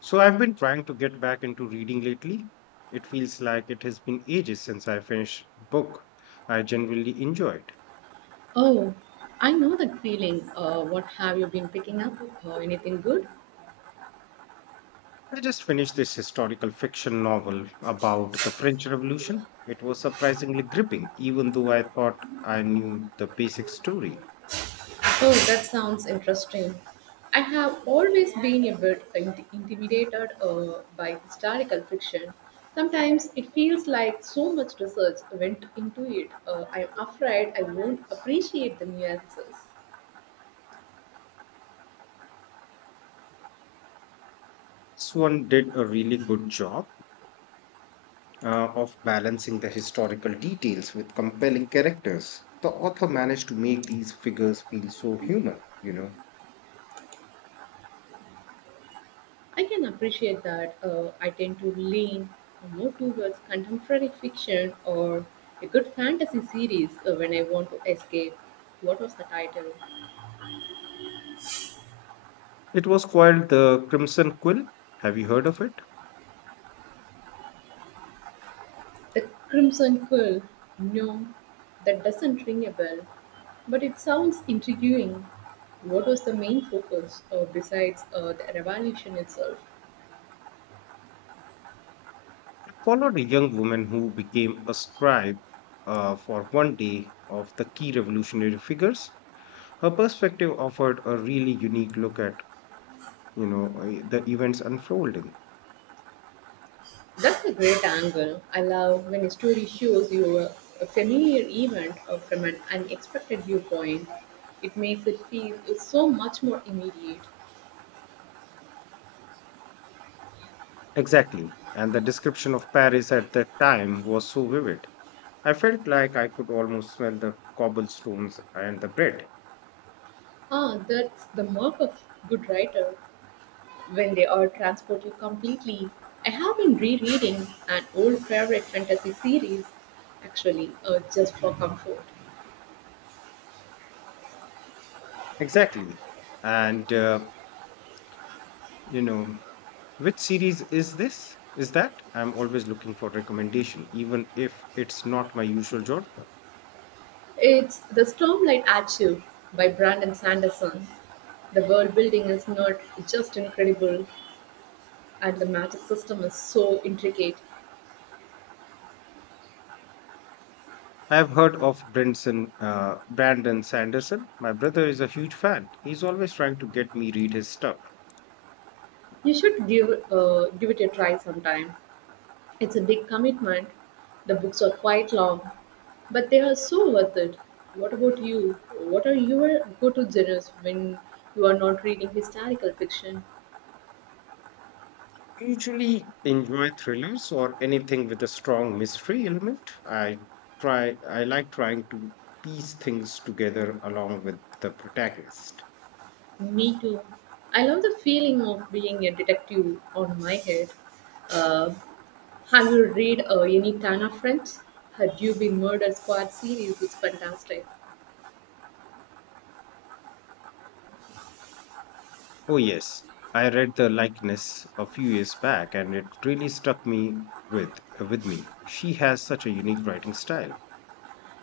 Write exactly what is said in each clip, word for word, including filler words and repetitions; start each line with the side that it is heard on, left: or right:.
left: So I've been trying to get back into reading lately. It feels like it has been ages since I finished a book I genuinely enjoyed.
right: Oh, I know that feeling. Uh, what have you been picking up? Uh, anything good?
left: I just finished this historical fiction novel about the French Revolution. It was surprisingly gripping, even though I thought I knew the basic story.
right: Oh, that sounds interesting. I have always been a bit in- intimidated uh, by historical fiction. Sometimes it feels like so much research went into it. Uh, I'm afraid I won't appreciate the nuances.
left: This one did a really good job uh, of balancing the historical details with compelling characters. The author managed to make these figures feel so human, you know.
right: I can appreciate that. Uh, I tend to lean more towards contemporary fiction or a good fantasy series uh, when I want to escape. What was the title?
left: It was called the Crimson Quill. Have you heard of it?
right: The Crimson Quill. No, that doesn't ring a bell, but it sounds intriguing. What was the main focus uh, besides uh, the revolution itself?
left: It followed a young woman who became a scribe uh, for one day of the key revolutionary figures. Her perspective offered a really unique look at, you know, uh, the events unfolding.
right: That's a great angle. I love when a story shows you a, a familiar event uh, from an unexpected viewpoint. It makes it feel so much more immediate.
left: Exactly. And the description of Paris at that time was so vivid. I felt like I could almost smell the cobblestones and the bread.
right: Ah, that's the mark of good writer when they are transport you completely. I have been rereading an old favorite fantasy series, actually, uh, just for comfort.
left: Exactly. And, uh, you know, which series is this? Is that? I'm always looking for recommendation, even if it's not my usual genre.
right: It's The Stormlight Archive by Brandon Sanderson. The world building is not just incredible, and the magic system is so intricate.
left: I have heard of Branson, uh, Brandon Sanderson. My brother is a huge fan. He's always trying to get me read his stuff.
right: You should give uh, give it a try sometime. It's a big commitment. The books are quite long, but they are so worth it. What about you? What are your go-to genres when you are not reading historical fiction?
left: Usually enjoy thrillers or anything with a strong mystery element. I try I like trying to piece things together along with the protagonist.
right: Me too. I love the feeling of being a detective on my head. Uh, have you read uh, any Tana French? Had you been murdered squad series? It's fantastic.
left: Oh yes, I read The Likeness a few years back and it really struck me with with me. She has such a unique writing style.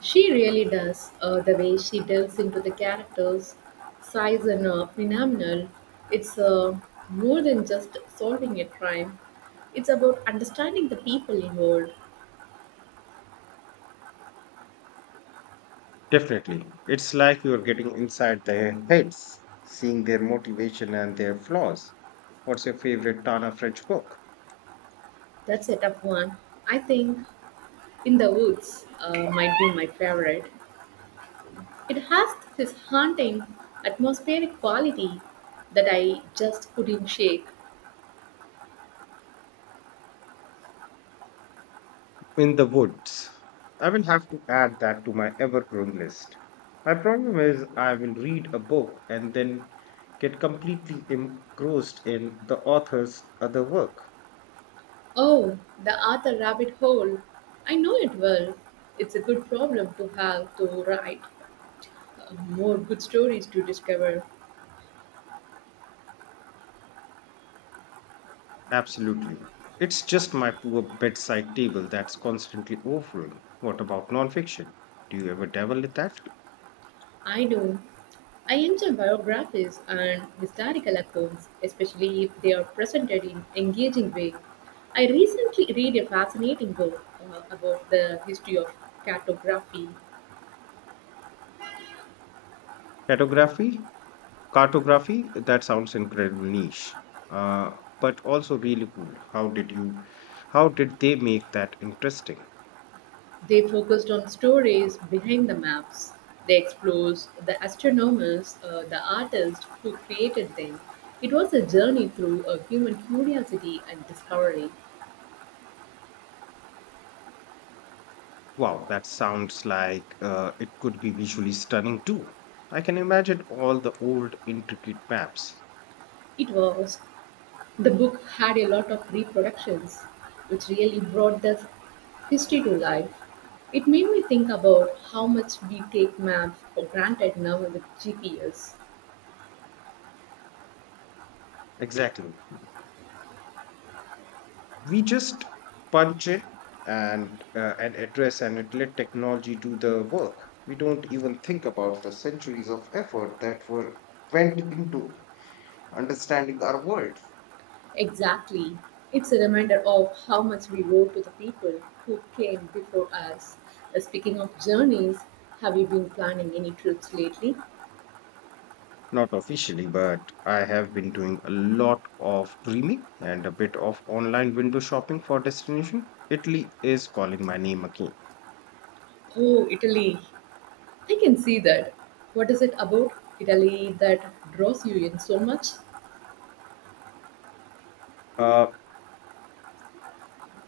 right: She really does. Uh, the way she delves into the characters, size and uh, phenomenal. It's uh, more than just solving a crime. It's about understanding the people involved.
left: Definitely. It's like you're getting inside their heads, seeing their motivation and their flaws. What's your favorite Tana French book?
right: That's a tough one. I think In the Woods uh, might be my favorite. It has this haunting atmospheric quality that I just couldn't shake.
left: In the woods. I will have to add that to my ever growing list. My problem is, I will read a book and then get completely engrossed in the author's other work.
right: Oh, the Arthur Rabbit Hole. I know it well. It's a good problem to have to write. More good stories to discover.
left: Absolutely. It's just my poor bedside table that's constantly overrun. What about nonfiction? Do you ever dabble in that?
right: I know. I enjoy biographies and historical accounts, especially if they are presented in engaging way. I recently read a fascinating book uh, about the history of cartography.
left: Cartography? Cartography, that sounds incredibly niche, uh, but also really cool. How did you, how did they make that interesting?
right: They focused on stories behind the maps. They explores the astronomers, uh, the artists who created them. It was a journey through a human curiosity and discovery.
left: Wow, that sounds like uh, it could be visually stunning too. I can imagine all the old intricate maps.
right: It was The book had a lot of reproductions, which really brought the history to life. It made me think about how much we take maps for granted now with G P S.
left: Exactly. We just punch it and uh, an address and it let technology do the work. We don't even think about the centuries of effort that were went into understanding our world.
right: Exactly. It's a reminder of how much we owe to the people who came before us. Uh, Speaking of journeys, have you been planning any trips lately?
left: Not officially, but I have been doing a lot of dreaming and a bit of online window shopping for destination. Italy is calling my name again.
right: Oh, Italy. I can see that. What is it about Italy that draws you in so much?
left: Uh,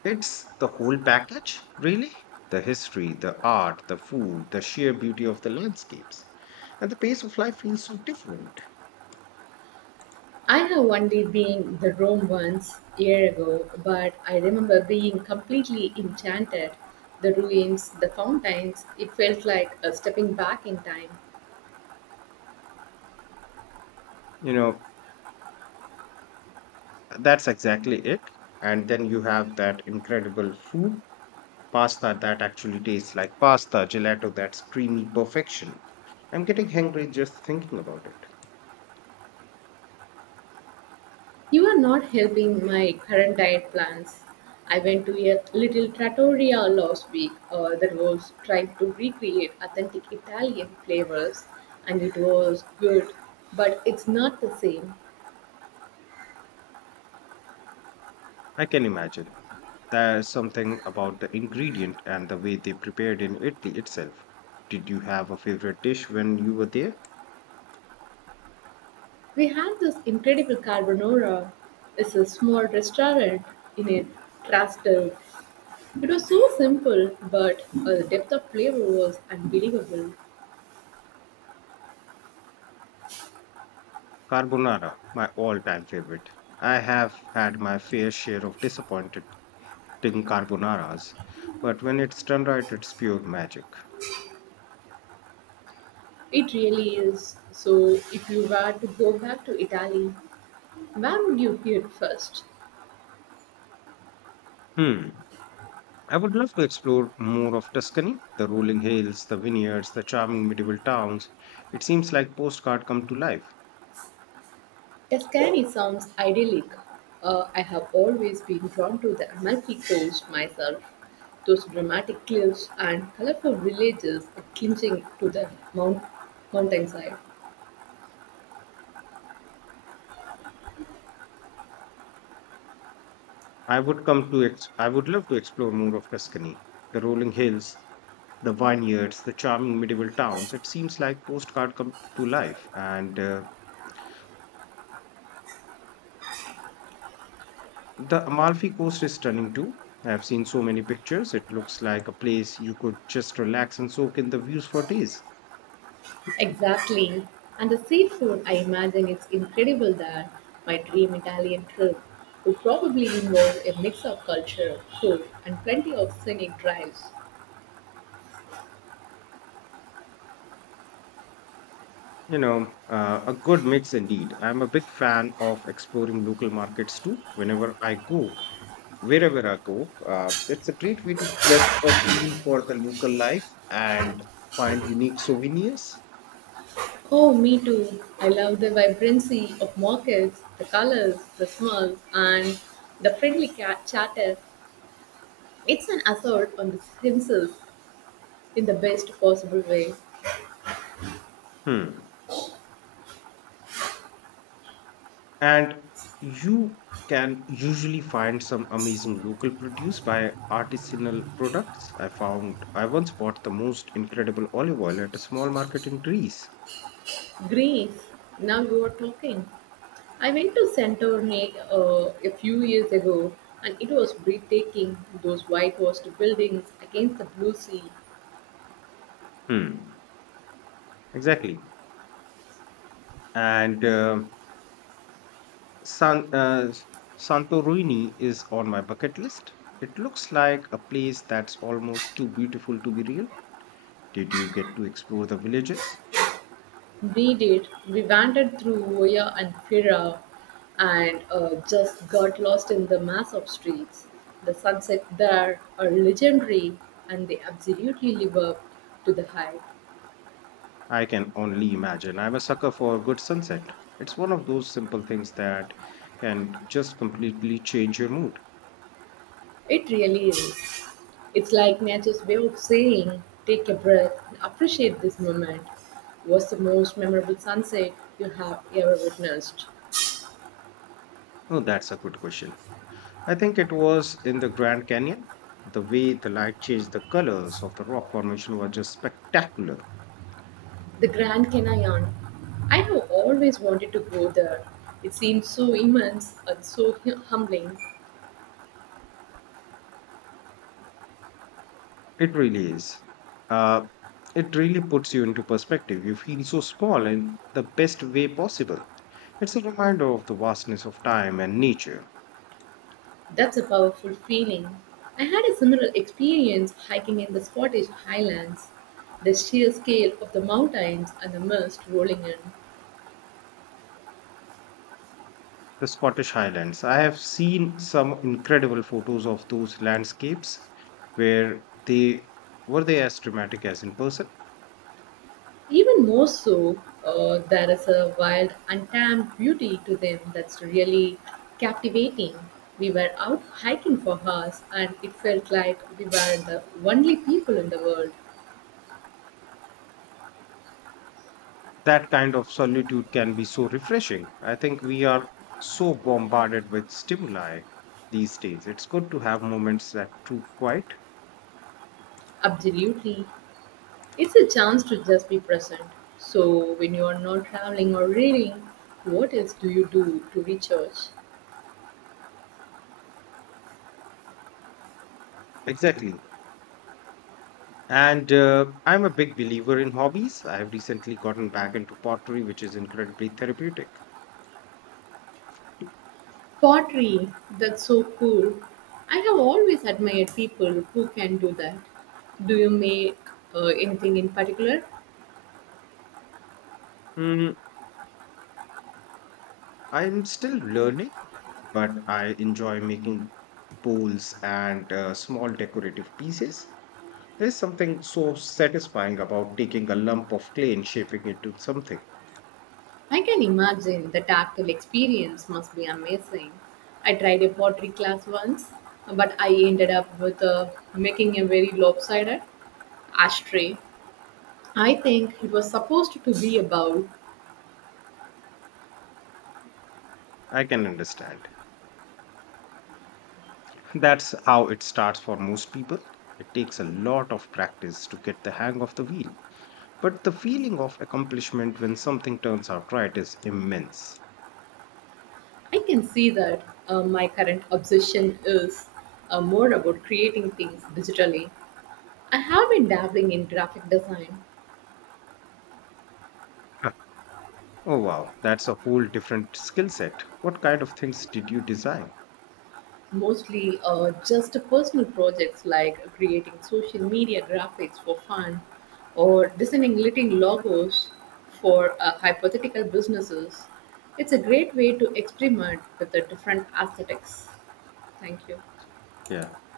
left: it's the whole package, really. The history, the art, the food, the sheer beauty of the landscapes. And the pace of life feels so different.
right: I have only been the Rome once year ago, but I remember being completely enchanted. The ruins, the fountains, it felt like a stepping back in time.
left: You know, that's exactly it. And then you have that incredible food pasta that actually tastes like pasta, gelato that's creamy perfection. I'm getting hungry just thinking about it.
right: You are not helping my current diet plans. I went to a little trattoria last week uh, that was trying to recreate authentic Italian flavors, and it was good, but it's not the same.
left: I can imagine. There's something about the ingredient and the way they prepared in Italy itself. Did you have a favorite dish when you were there?
right: We had this incredible carbonara. It's a small restaurant in a Trastevere. It was so simple, but uh, the depth of flavor was unbelievable.
left: Carbonara, my all-time favorite. I have had my fair share of disappointing carbonaras, but when it's done right, it's pure magic.
right: It really is. So, if you were to go back to Italy, where would you head first?
left: Hmm. I would love to explore more of Tuscany, the rolling hills, the vineyards, the charming medieval towns. It seems like postcard come to life.
right: Tuscany sounds idyllic. Uh, I have always been drawn to the Amalfi Coast myself. Those dramatic cliffs and colorful villages are clinching to the mount- mountainside.
left: I would come to ex- I would love to explore more of Tuscany, the rolling hills, the vineyards, the charming medieval towns. It seems like postcard come to life. And uh, the Amalfi Coast is stunning too. I've seen so many pictures. It looks like a place you could just relax and soak in the views for days.
right: Exactly. And the seafood, I imagine it's incredible that my dream Italian trip would probably involve a mix of culture, food, and plenty of scenic drives.
left: You know, uh, a good mix indeed. I'm a big fan of exploring local markets too. Whenever I go, wherever I go, uh, it's a great way to get a feel for the local life and find unique souvenirs.
right: Oh, me too. I love the vibrancy of markets, the colors, the smells, and the friendly cat chatter. It's an assault on the himself in the best possible way.
left: Hmm. And you can usually find some amazing local produce by artisanal products. I found I once bought the most incredible olive oil at a small market in Greece.
right: Greece, now you are talking. I went to Santorini uh, a few years ago and it was breathtaking. Those whitewashed buildings against the blue sea.
left: Hmm. Exactly. And uh, San, uh, S- Santorini is on my bucket list. It looks like a place that's almost too beautiful to be real. Did you get to explore the villages?
right: We did. We wandered through Oya and Fira and uh, just got lost in the mass of streets. The sunsets there are legendary and they absolutely live up to the hype.
left: I can only imagine. I'm a sucker for a good sunset. It's one of those simple things that can just completely change your mood.
right: It really is. It's like nature's way of saying, take a breath and appreciate this moment. What's the most memorable sunset you have ever witnessed?
left: Oh, that's a good question. I think it was in the Grand Canyon. The way the light changed the colors of the rock formation was just spectacular.
right: The Grand Canyon. I have always wanted to go there. It seems so immense and so hu- humbling.
left: It really is. Uh, it really puts you into perspective. You feel so small in the best way possible. It's a reminder of the vastness of time and nature.
right: That's a powerful feeling. I had a similar experience hiking in the Scottish Highlands. The sheer scale of the mountains and the mist rolling in.
left: The Scottish Highlands. I have seen some incredible photos of those landscapes where they were they as dramatic as in person?
right: Even more so, uh, there is a wild, untamed beauty to them that's really captivating. We were out hiking for hours and it felt like we were the only people in the world.
left: That kind of solitude can be so refreshing. I think we are so bombarded with stimuli these days. It's good to have moments that prove quiet.
right: Absolutely. It's a chance to just be present. So, when you are not traveling or reading, what else do you do to recharge?
left: Exactly. And uh, I'm a big believer in hobbies. I have recently gotten back into pottery, which is incredibly therapeutic.
right: Pottery. That's so cool. I have always admired people who can do that. Do you make uh, anything in particular?
left: Mm, I'm still learning, but I enjoy making bowls and uh, small decorative pieces. There's something so satisfying about taking a lump of clay and shaping it into something.
right: I can imagine the tactile experience must be amazing. I tried a pottery class once, but I ended up with uh, making a very lopsided ashtray. I think it was supposed to be about.
left: I can understand. That's how it starts for most people. It takes a lot of practice to get the hang of the wheel, but the feeling of accomplishment when something turns out right is immense.
right: I can see that uh, my current obsession is uh, more about creating things digitally. I have been dabbling in graphic design.
left: Huh. Oh wow, that's a whole different skill set. What kind of things did you design?
right: Mostly uh, just personal projects like creating social media graphics for fun or designing little logos for uh, hypothetical businesses. It's a great way to experiment with the different aesthetics. Thank you.
left: So, yeah.